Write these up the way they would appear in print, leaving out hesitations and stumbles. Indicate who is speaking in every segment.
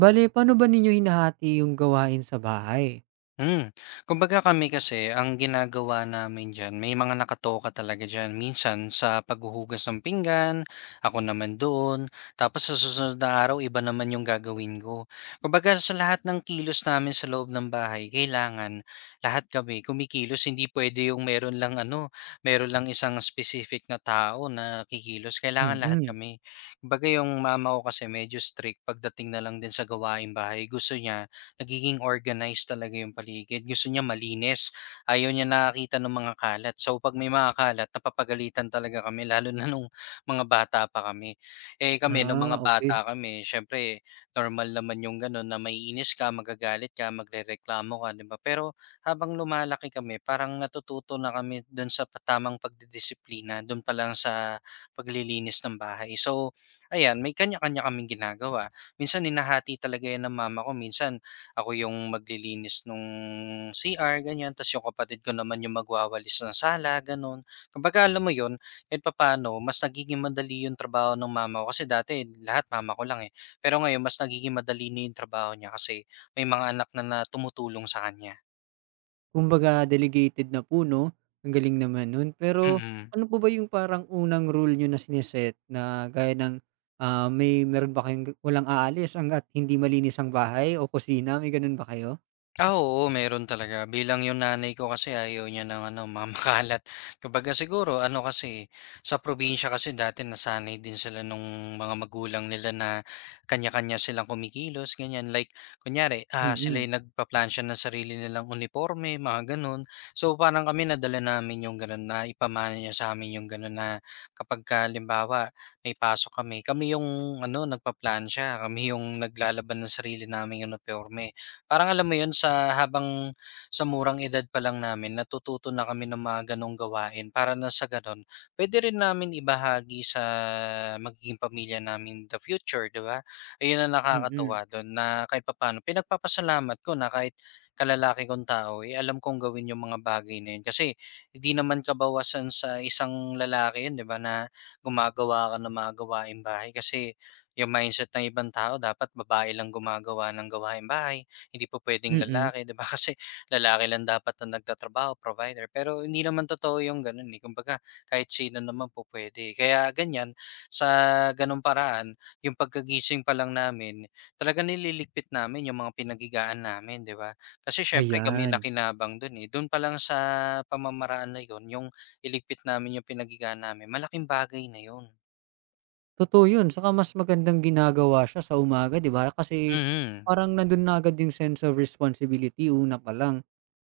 Speaker 1: Bale, paano ba ninyo hinahati yung gawain sa bahay?
Speaker 2: Hmm, Kumbaga kami kasi ang ginagawa namin diyan may mga nakatoka talaga diyan. Minsan sa paghuhugas ng pinggan, ako naman doon, tapos sa susunod na araw iba naman yung gagawin ko. Kumbaga sa lahat ng kilos namin sa loob ng bahay, kailangan lahat kami kumikilos. Hindi pwede yung meron lang ano, meron lang isang specific na tao na kikilos. Kailangan lahat
Speaker 1: Mm.
Speaker 2: kami. Kumbaga yung mama ko kasi medyo strict pagdating na lang din sa gawaing bahay. Gusto niya nagiging organized talaga yung paligid. Gusto niya malinis, ayaw niya nakakita ng mga kalat. So pag may mga kalat, napapagalitan talaga kami lalo na nung mga bata pa kami. Eh kami nung
Speaker 1: Ah,
Speaker 2: mga bata
Speaker 1: okey.
Speaker 2: kami, syempre normal naman yung gano'n na maiinis ka, magagalit ka, magrereklamo ka, 'di ba? Pero habang lumalaki kami, parang natututo na kami doon sa tamang pagdidisiplina, doon pa lang sa paglilinis ng bahay. So, ayan, may kanya-kanya kaming ginagawa. Minsan, hinahati talaga yan ng mama ko. Minsan, ako yung maglilinis nung CR ganyan, ta's yung kapatid ko naman yung magwawalis ng sala gano'n. Kumbaga alam mo 'yun, kahit papaano mas nagiging madali yung trabaho ng mama ko kasi dati lahat mama ko lang, eh. Pero ngayon mas nagiging madali na yung trabaho niya kasi may mga anak na na tumutulong sa kanya.
Speaker 1: Kumbaga delegated na po 'no? Ang galing naman nun. Pero
Speaker 2: Mm.
Speaker 1: ano po ba yung parang unang rule niyo na sine-set na gaya ng, may meron ba kayong walang aalis hangga't hindi malinis ang bahay o kusina, may ganun ba kayo?
Speaker 2: Ah, oo meron talaga. Bilang yung nanay ko kasi ayaw niya ng ano, mga makalat. Kumbaga siguro ano kasi, sa probinsya kasi dati nasanay din sila nung mga magulang nila na kanya-kanya silang kumikilos, ganyan. Like, kunyari, sila
Speaker 1: Mm,
Speaker 2: yung nagpaplansya ng sarili nilang uniforme, mga ganun. So, parang kami nadala namin yung ganun na ipamana niya sa amin yung ganun na kapag ka, limbawa, may pasok kami. Kami yung ano, nagpaplansya. Kami yung naglalaban ng sarili namin yung uniforme. Parang alam mo yun sa murang edad pa lang namin natututo na kami ng mga gano'ng gawain para na sa gano'n puwede rin namin ibahagi sa magiging pamilya namin in the future, 'di ba? Ayun ang
Speaker 1: mm,
Speaker 2: nakakatuwa do'n na kahit papaano pinagpapasalamat ko na kahit kalalaki kong tao, eh, alam kong gawin yung mga bagay na yun. Kasi hindi naman kabawasan sa isang lalaki yun, 'di ba, na gumagawa ka ng mga gawaing bahay kasi yung mindset ng ibang tao dapat babae lang gumagawa ng gawain bahay, hindi po puwedeng
Speaker 1: mm.
Speaker 2: lalaki, 'di ba, kasi lalaki lang dapat na nagtatrabaho, provider. Pero hindi naman totoo yung gano'n, eh, kumbaga kahit sino naman po puwede. Kaya ganiyan, sa gano'ng paraan, yung pagkagising pa lang namin, talaga nililigpit namin yung mga pinaghigaan namin, 'di ba? Kasi siyempre kami
Speaker 1: Ayan.
Speaker 2: nakinabang dun eh. Do'n pa lang sa pamamaraan na 'yon, yung iligpit namin yung pinaghigaan namin, malaking bagay na 'yon.
Speaker 1: Totoo yun, saka mas magandang ginagawa siya sa umaga, 'di ba? Kasi
Speaker 2: Mm.
Speaker 1: parang nandun na agad yung sense of responsibility una pa lang.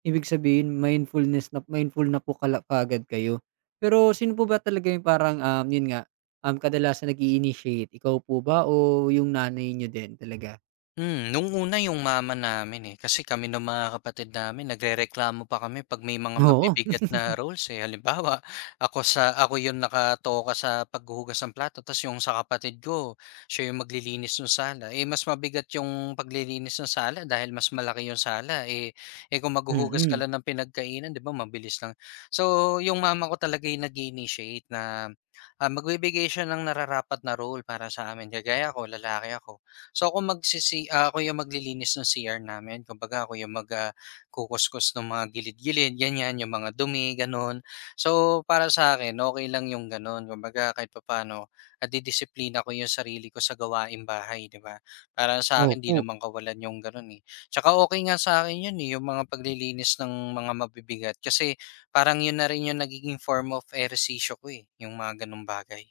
Speaker 1: Ibig sabihin mindfulness na mindful na po kala kaagad kayo. Pero sino po ba talaga yung parang, yun nga, kadalasan nag-i-initiate, ikaw po ba o yung nanay niyo din talaga?
Speaker 2: Nung una yung mama namin, eh, kasi kami ng mga kapatid namin nagrereklamo pa kami 'pag may mga
Speaker 1: Oo,
Speaker 2: mabibigat na roles, eh. Halimbawa, ako yung nakatoka sa paghuhugas ng plato ta's yung sa kapatid ko siya yung maglilinis ng sala. Eh, mas mabigat yung paglilinis ng sala dahil mas malaki yung sala, eh, kung maghuhugas ka
Speaker 1: mm,
Speaker 2: lang ng pinagkainan 'di ba mabilis lang. So, yung mama ko talaga yung nag initiate na, ah, magbibigay siya ng nararapat na role para sa amin. Kagaya ako, lalaki ako, so ako yung maglilinis ng CR namin. Kumbaga ako yung kukuskus ng mga gilid-gilid, ganyan, yung mga dumi, gano'n. So para sa akin, okey lang yung gano'n. Kumbaga kahit papaano, nadidisiplina ko yung sarili ko sa gawaing bahay, 'di ba? Para sa akin, 'di
Speaker 1: opo.
Speaker 2: naman kawalan yung gano'n, eh. Tsaka okay nga sa akin yun, eh, yung mga paglilinis ng mga mabibigat kasi parang yun na rin yung nagiging form of ehersisyo ko, eh, yung mga gano'ng bagay.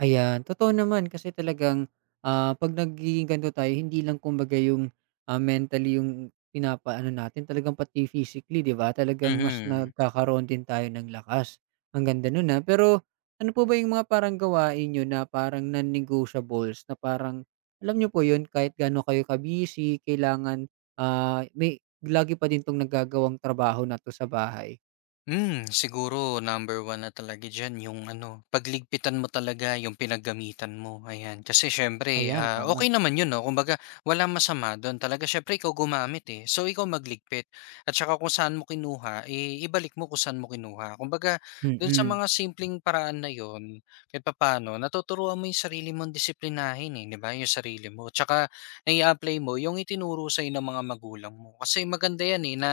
Speaker 1: Ayan, totoo naman kasi talagang, 'pag nagiging ganito tayo hindi lang kumbaga yung, mentally yung pinapaano natin talagang pati physically, 'di ba, talagang mas
Speaker 2: Mhm.
Speaker 1: nagkakaroon din tayo ng lakas. Ang ganda nun, ah, pero ano po ba yung mga parang gawain nyo na parang non-negotiables na parang alam nyo po yun kahit gaano kayo kabisi kailangan, may lagi pa din 'tong nagagawang trabaho na 'to sa bahay?
Speaker 2: Siguro number one na talaga diyan yung ano, pagligpitan mo talaga yung pinaggamitan mo, ayan. Kasi siyempre,
Speaker 1: Ayan,
Speaker 2: ah,
Speaker 1: tama.
Speaker 2: okey naman yun 'no, kumbaga walang masama dun, talaga siyempre ikaw gumamit, eh. So, ikaw magligpit at saka kung saan mo kinuha, eh, ibalik mo kung saan mo kinuha. Kumbaga dun sa
Speaker 1: Mm,
Speaker 2: mga simpleng paraan na yun, kahit papaano natuturuan mo yung sarili mong disiplinahin, eh, 'di ba, yung sarili mo. Tsaka nai-a-apply mo yung itinuro sa'yo ng mga magulang mo. Kasi maganda yan, eh, na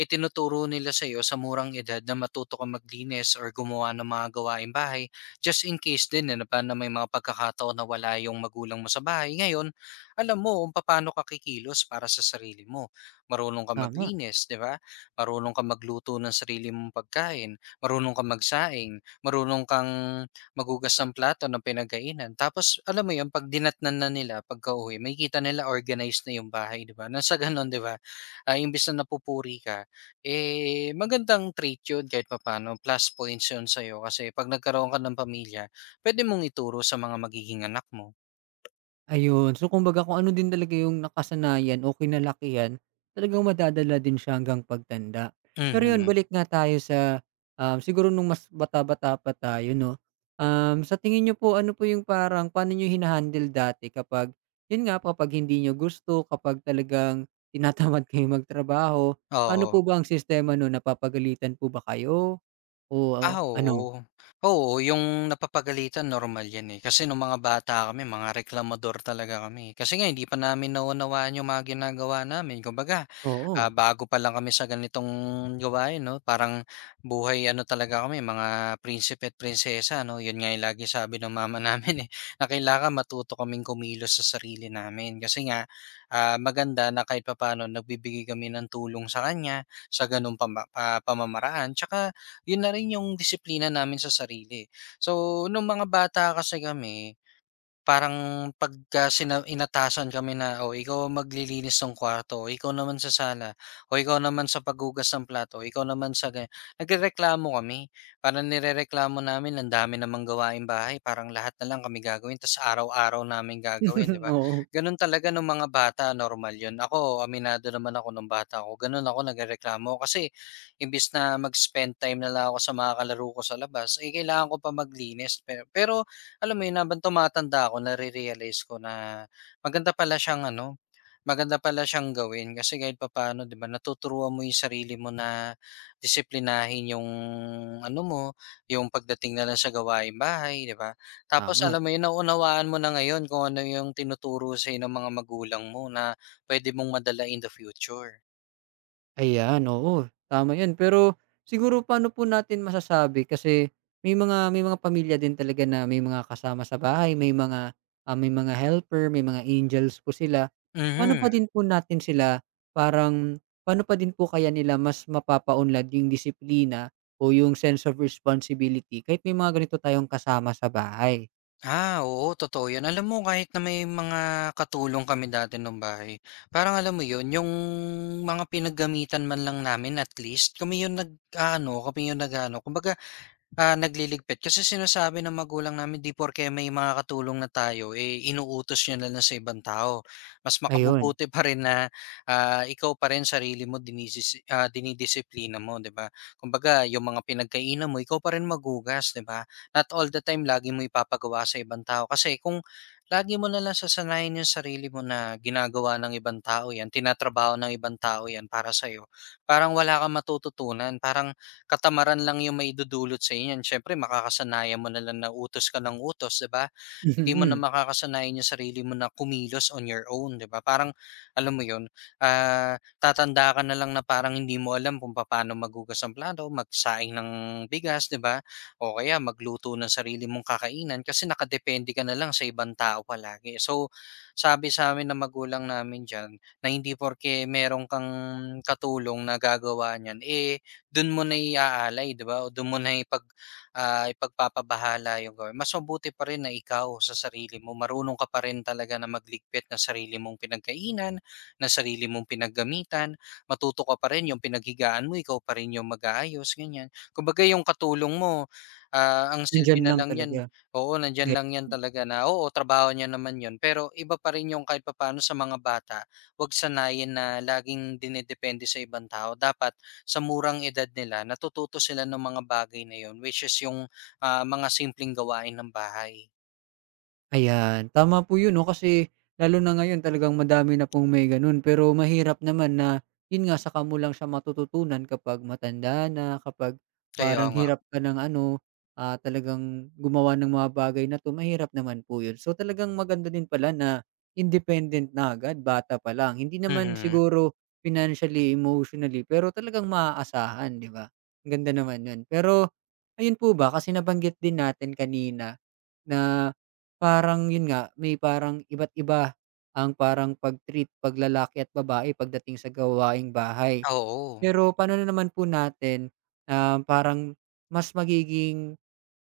Speaker 2: itinuturo nila sa'yo sa murang edad na matuto ka maglinis or gumawa ng mga gawaing bahay just in case din eh, na may mga pagkakataon na wala yung magulang mo sa bahay. Ngayon, alam mo kung paano ka kikilos para sa sarili mo. Marunong ka
Speaker 1: tama.
Speaker 2: maglinis, di ba? Marunong ka magluto ng sarili mong pagkain. Marunong ka magsaing. Marunong kang magugas ng plato ng pinagkainan. Tapos, alam mo yun, pag dinatnan na nila, pagka uwi, may kita nila organized na yung bahay, di ba? Nasa ganun, di ba? Ah, imbis na napupuri ka, eh, magandang trait yun kahit papaano, plus points yun sa'yo kasi 'pag nagkaroon ka ng pamilya, pwede mong ituro sa mga magiging anak mo.
Speaker 1: Ayun. So, kumbaga kung ano din talaga yung nakasanayan o kinalakihan, talagang madadala din siya hanggang pagtanda. Pero yun,
Speaker 2: Mhm,
Speaker 1: balik nga tayo sa, siguro nung mas bata-bata pa tayo, no? Sa tingin niyo po, ano po yung parang, paano niyo hinahandle dati kapag, yun nga, kapag hindi niyo gusto, kapag talagang tinatamad kayo magtrabaho, paano
Speaker 2: oo.
Speaker 1: po ba ang sistema no? Napapagalitan po ba kayo? O, o
Speaker 2: Ah,
Speaker 1: ano?
Speaker 2: oo. Oo, yung napapagalitan normal yan, eh. Kasi nung mga bata kami mga reklamador talaga kami, eh. Kasi nga hindi pa namin naunawaan yung mga ginagawa namin kumbaga. Ah,
Speaker 1: Oo.
Speaker 2: bago pa lang kami sa ganitong gawain 'no, parang buhay ano talaga kami mga prinsipe at prinsesa 'no. Yun nga yung laging sabi ng mama namin, eh, na kailangan matuto kaming kumilos sa sarili namin. Kasi nga, ah, maganda na kahit papaano nagbibigay kami ng tulong sa kanya sa ganung pamamaraan. Tsaka yun na rin yung disiplina namin sa sarili. So, nung mga bata kasi kami parang pagka inatasan kami na, "O ikaw ang maglilinis ng kwarto, o ikaw naman sa sala, o ikaw naman sa paghugas ng plato, o ikaw naman sa ganyan." Nagrereklamo kami. Parang nirereklamo namin ang dami namang gawaing bahay, parang lahat na lang kami gagawin tapos araw-araw namin gagawin, 'di ba?
Speaker 1: Oo.
Speaker 2: Gano'n talaga nung mga bata, normal 'yun. Ako, aminado naman ako nung bata ako, gano'n ako nagrereklamo kasi imbis na mag-spend time na lang ako sa mga kalaro ko sa labas, eh, kailangan ko pa maglinis. Pero pero alam mo yun, habang tumatanda ako nare-realize ko na maganda pala siyang ano, maganda pala siyang gawin kasi kahit papaano 'di ba natuturuan mo yung sarili mo na disiplinahin yung ano mo, yung pagdating na lang sa gawaing bahay 'di ba? Tapos alam
Speaker 1: Tama.
Speaker 2: mo yun, naunawaan mo na ngayon kung ano yung tinuturo sa ng mga magulang mo na pwede mong madala in the future.
Speaker 1: Ayan, oo, tama 'yan. Pero siguro paano po natin masasabi kasi may mga pamilya din talaga na may mga kasama sa bahay, may mga, may mga helper, may mga angels po sila. Paano pa
Speaker 2: Mhm.
Speaker 1: din po natin sila paano pa din po kaya nila mas mapapaunlad yung disiplina o yung sense of responsibility kahit may mga ganito tayong kasama sa bahay?
Speaker 2: Ah, oo totoo 'yan. Alam mo kahit na may mga katulong kami dati nung bahay, parang alam mo 'yun, yung mga pinaggamitan man lang namin at least kami 'yung nag-aano, kami 'yung nag-aano. Kumbaga, ah, nagliligpit kasi sinasabi ng magulang namin di porke may mga katulong na tayo, eh, inuutos niyo na lang sa ibang tao. Mas
Speaker 1: Ayun,
Speaker 2: makabubuti pa rin na, ah, ikaw pa rin sarili mo dinidisiplina mo, 'di ba? Kumbaga yung mga pinagkainan mo ikaw pa rin maghugas, 'di ba? Not all the time lagi mo ipapagawa sa ibang tao kasi kung lagi mo na lang sasanayin yung sarili mo na ginagawa ng ibang tao 'yan, tinatrabaho ng ibang tao 'yan para sa'yo, parang wala kang matututunan. Parang katamaran lang yung maidudulot sa inyo niyan. Siyempre makakasanayan mo na lang na utos ka ng utos, 'di ba? Hindi mo na
Speaker 1: mm.
Speaker 2: makakasanayan yung sarili mo na kumilos on your own, 'di ba? Parang alam mo 'yun, ah, tatanda ka na lang na parang hindi mo alam kung papaano maghugas ng plato, magsaing ng bigas, 'di ba? O kaya magluto ng sarili mong kakainan kasi nakadepende ka na lang sa ibang tao palagi. So, sabi sa amin ng magulang namin diyan na hindi porke meron kang katulong na gagawa niyan, eh do'n mo na iaalay 'di ba o do'n mo na ipagpapabahala yung gawin. Mas mabuti pa rin na ikaw sa sarili mo marunong ka pa rin talaga na magligpit na sarili mong pinagkainan, na sarili mong pinaggamitan, matuto ka pa rin yung pinaghigaan mo ikaw pa rin yung mag-aayos ganyan. Kumbaga yung katulong mo, ah, ang silbi
Speaker 1: Nandiyan
Speaker 2: na
Speaker 1: lang
Speaker 2: lang
Speaker 1: talaga.
Speaker 2: niyan, oo, nandiyan lang 'yan talaga na oo, trabaho niya naman 'yun pero iba pa rin yung kahit papaano sa mga bata, 'wag sanayin na laging dinedepende sa ibang tao dapat sa murang edad nila natututo sila ng mga bagay na yun which is yung, ah, mga simpleng gawain ng bahay.
Speaker 1: Ayan, tama po 'yun 'no, kasi lalo na ngayon talagang madami na pong may gano'n. Pero mahirap naman na 'yun nga, saka mo lang siya matututunan kapag matanda na, kapag
Speaker 2: Kaya
Speaker 1: parang
Speaker 2: nga.
Speaker 1: hirap ka ng ano, talagang gumawa ng mga bagay na 'to, mahirap naman po 'yun. So, talagang maganda din pala na independent na agad, bata pa lang. Hindi naman
Speaker 2: Mhm,
Speaker 1: siguro financially, emotionally, pero talagang maaasahan, 'di ba? Ang ganda naman yun. Pero ayun po ba, kasi nabanggit din natin kanina na parang yun nga, may parang iba't iba ang parang pag-treat 'pag lalaki at babae pagdating sa gawaing bahay.
Speaker 2: oo.
Speaker 1: Pero paano na naman po natin, na parang mas magiging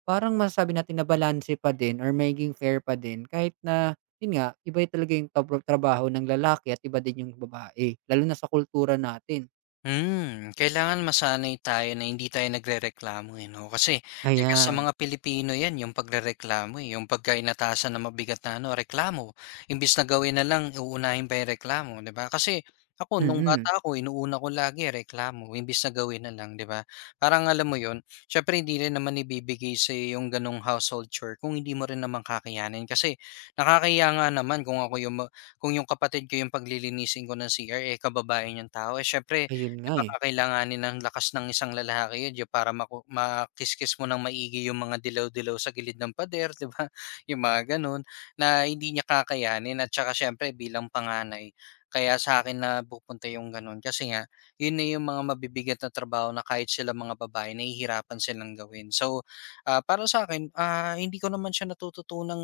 Speaker 1: parang masasabi natin na balanse pa din or magiging fair pa din kahit na yun nga, iba yung talaga yung tabro trabaho ng lalaki at iba din yung babae, lalo na sa kultura natin.
Speaker 2: Kailangan masanay tayo na hindi tayo nagrereklamo, eh, 'no? Kasi likas sa
Speaker 1: Ayan,
Speaker 2: mga Pilipino 'yan, yung pagrereklamo, eh. Yung pagka inatasan ng mabigat na ano, reklamo, imbis na gawin na lang, uunahin pa yung reklamo, 'di ba? Kasi ako nung
Speaker 1: mm.
Speaker 2: bata ako, inuuna ko lagi reklamo imbis na gawin na lang, 'di ba? Parang alam mo 'yun, siyempre hindi rin naman ibibigay sa'yo yung gano'ng household chore kung hindi mo rin naman kakayanin. Kasi nakakahiya nga naman kung yung kapatid ko yung paglilinisin ko ng CR, eh, kababae niyang tao, eh, siyempre.
Speaker 1: Ayun
Speaker 2: 'Di
Speaker 1: nga, eh.
Speaker 2: baka kailanganin ng lakas ng isang lalaki 'yun para makiskis mo ng maigi yung mga dilaw-dilaw sa gilid ng pader, 'di ba? Yung mga gano'n, na hindi niya kakayanin at saka siyempre bilang panganay, kaya sa'kin napupunta yung gano'n kasi nga, yun na yung mga mabibigat na trabaho na kahit sila mga babae nahihirapan silang gawin. So, ah, para sa'kin, ah, hindi ko naman siya natututunang,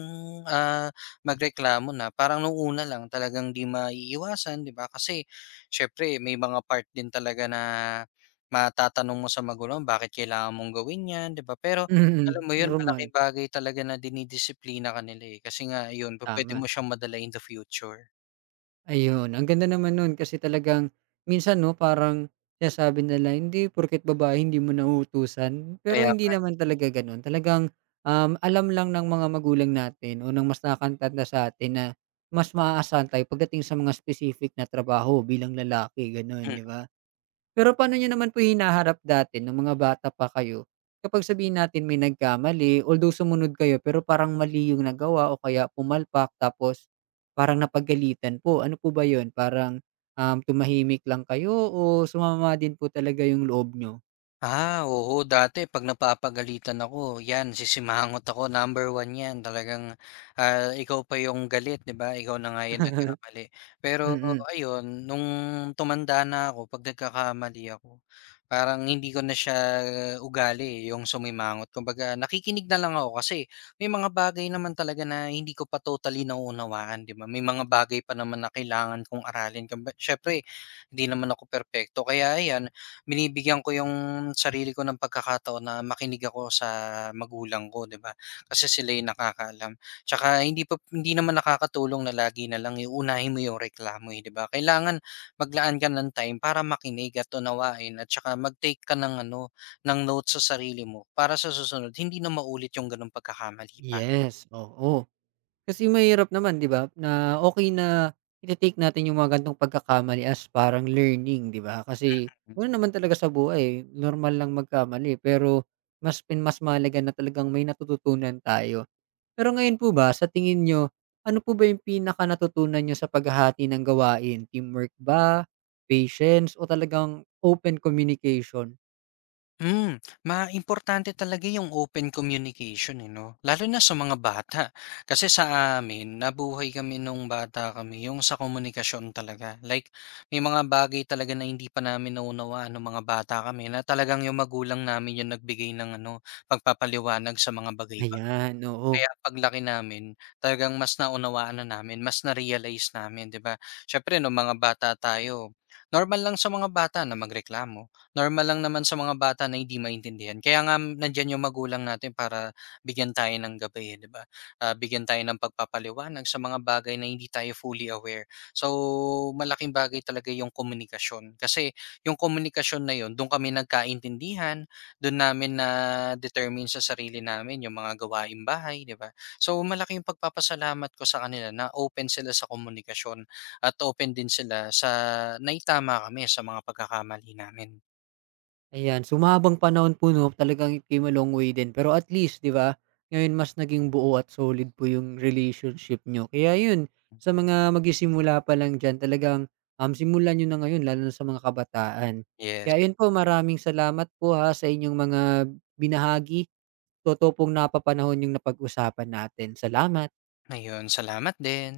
Speaker 2: ah, magreklamo na parang nung una lang talagang 'di maiiwasan, 'di ba? Kasi siyempre may mga part din talaga na matatanong mo sa magulang, bakit kailangan mong gawin 'yan, 'di ba? Pero alam
Speaker 1: Mm,
Speaker 2: mo 'yun,
Speaker 1: normal,
Speaker 2: malaking bagay talaga na dinidisiplina ka nila, eh, kasi nga ayun, pupuwede
Speaker 1: tama.
Speaker 2: mo siyang madala in the future.
Speaker 1: Ayun, ang ganda naman nun kasi talagang minsan 'no, parang sinasabi nila, "Hindi porket babae hindi mo na." Pero
Speaker 2: Kaya
Speaker 1: hindi
Speaker 2: nga,
Speaker 1: naman talaga gano'n. Talagang, alam lang ng mga magulang natin o ng mas nakakantanda sa atin na mas maaasahan tayo pagdating sa mga specific na trabaho bilang lalaki, gano'n,
Speaker 2: eh.
Speaker 1: 'di ba? Pero paano niyo naman po hinaharap dati nung mga bata pa kayo, kapag sabihin natin may nagkamali, although sumunod kayo pero parang mali yung nagawa o kaya pumalpak tapos parang napagalitan po, ano po ba yun? Parang, tumahimik lang kayo o sumama din po talaga yung loob niyo?
Speaker 2: Ah, oo. Dati 'pag napapagalitan ako, 'yan sisimangot ako, number one 'yan. Talagang, ah, ikaw pa yung galit, 'di ba? Ikaw na nga yung nagkamali. Pero
Speaker 1: Mm.
Speaker 2: ayun, nung tumanda na ako, 'pag nagkakamali ako, parang hindi ko na siya ugali, yung sumimangot. Kumbaga nakikinig na lang ako kasi may mga bagay naman talaga na hindi ko pa totally nauunawaan, 'di ba? May mga bagay pa naman na kailangan kong aralin. Kumba syempre, hindi naman ako perpekto. Kaya ayan, binibigyan ko yung sarili ko ng pagkakataon na makinig ako sa magulang ko, 'di ba? Kasi sila yung nakakaalam. Tsaka hindi naman nakakatulong na lagi na lang uunahin mo yung reklamo, eh, 'di ba? Kailangan maglaan ka ng time para makinig at unawain at tsaka mag-take ka ng ano, ng notes sa sarili mo para sa susunod hindi na maulit yung ganung pagkakamali pa.
Speaker 1: Yes, oo. Kasi mahirap naman, 'di ba, na okay na ite-take natin yung mga ganitong pagkakamali as parang learning, 'di ba? Kasi gano'n naman talaga sa buhay, eh, normal lang magkamali pero mas mahalaga na talagang may natututunan tayo. Pero ngayon po ba sa tingin niyo, ano po ba yung pinakanatutunan niyo sa paghahati ng gawain, teamwork ba, patience o talagang open communication?
Speaker 2: Maimportante talaga yung open communication, eh, 'no? Lalo na sa mga bata. Kasi sa amin, nabuhay kami nung bata kami yung sa komunikasyon talaga. Like, may mga bagay talaga na hindi pa namin naunawaan nung mga bata kami na talagang yung magulang namin yung nagbigay ng ano, pagpapaliwanag sa mga bagay
Speaker 1: Ayan, oo.
Speaker 2: kaya paglaki namin talagang mas naunawaan na namin, mas na-realize namin 'di ba? Siyempre no mga bata tayo, normal lang sa mga bata na magreklamo, normal lang naman sa mga bata na hindi maintindihan kaya nga nandiyan yung magulang natin para bigyan tayo ng gabay, eh, 'di ba? Ah, bigyan tayo ng pagpapaliwanag sa mga bagay na hindi tayo fully aware. So, malaking bagay talaga yung komunikasyon kasi yung komunikasyon na yun dun kami nagkaintindihan doon namin na-determine sa sarili namin yung mga gawaing bahay, 'di ba? So, malaki yung pagpapasalamat ko sa kanila na open sila sa komunikasyon at open din sila sa naitama kami sa mga pagkakamali namin.
Speaker 1: Ayan, sumabang panahon po 'no, talagang it came a long way din. Pero at least 'di ba, ngayon mas naging buo at solid po yung relationship nyo. Kaya yun, sa mga magisimula pa lang diyan talagang, simulan niyo na ngayon lalo na sa mga kabataan.
Speaker 2: Yes,
Speaker 1: Kaya yun po, maraming salamat po, ha, sa inyong mga binahagi. Totoo pong napapanahon yung napag-usapan natin. Salamat.
Speaker 2: ayun. Salamat din.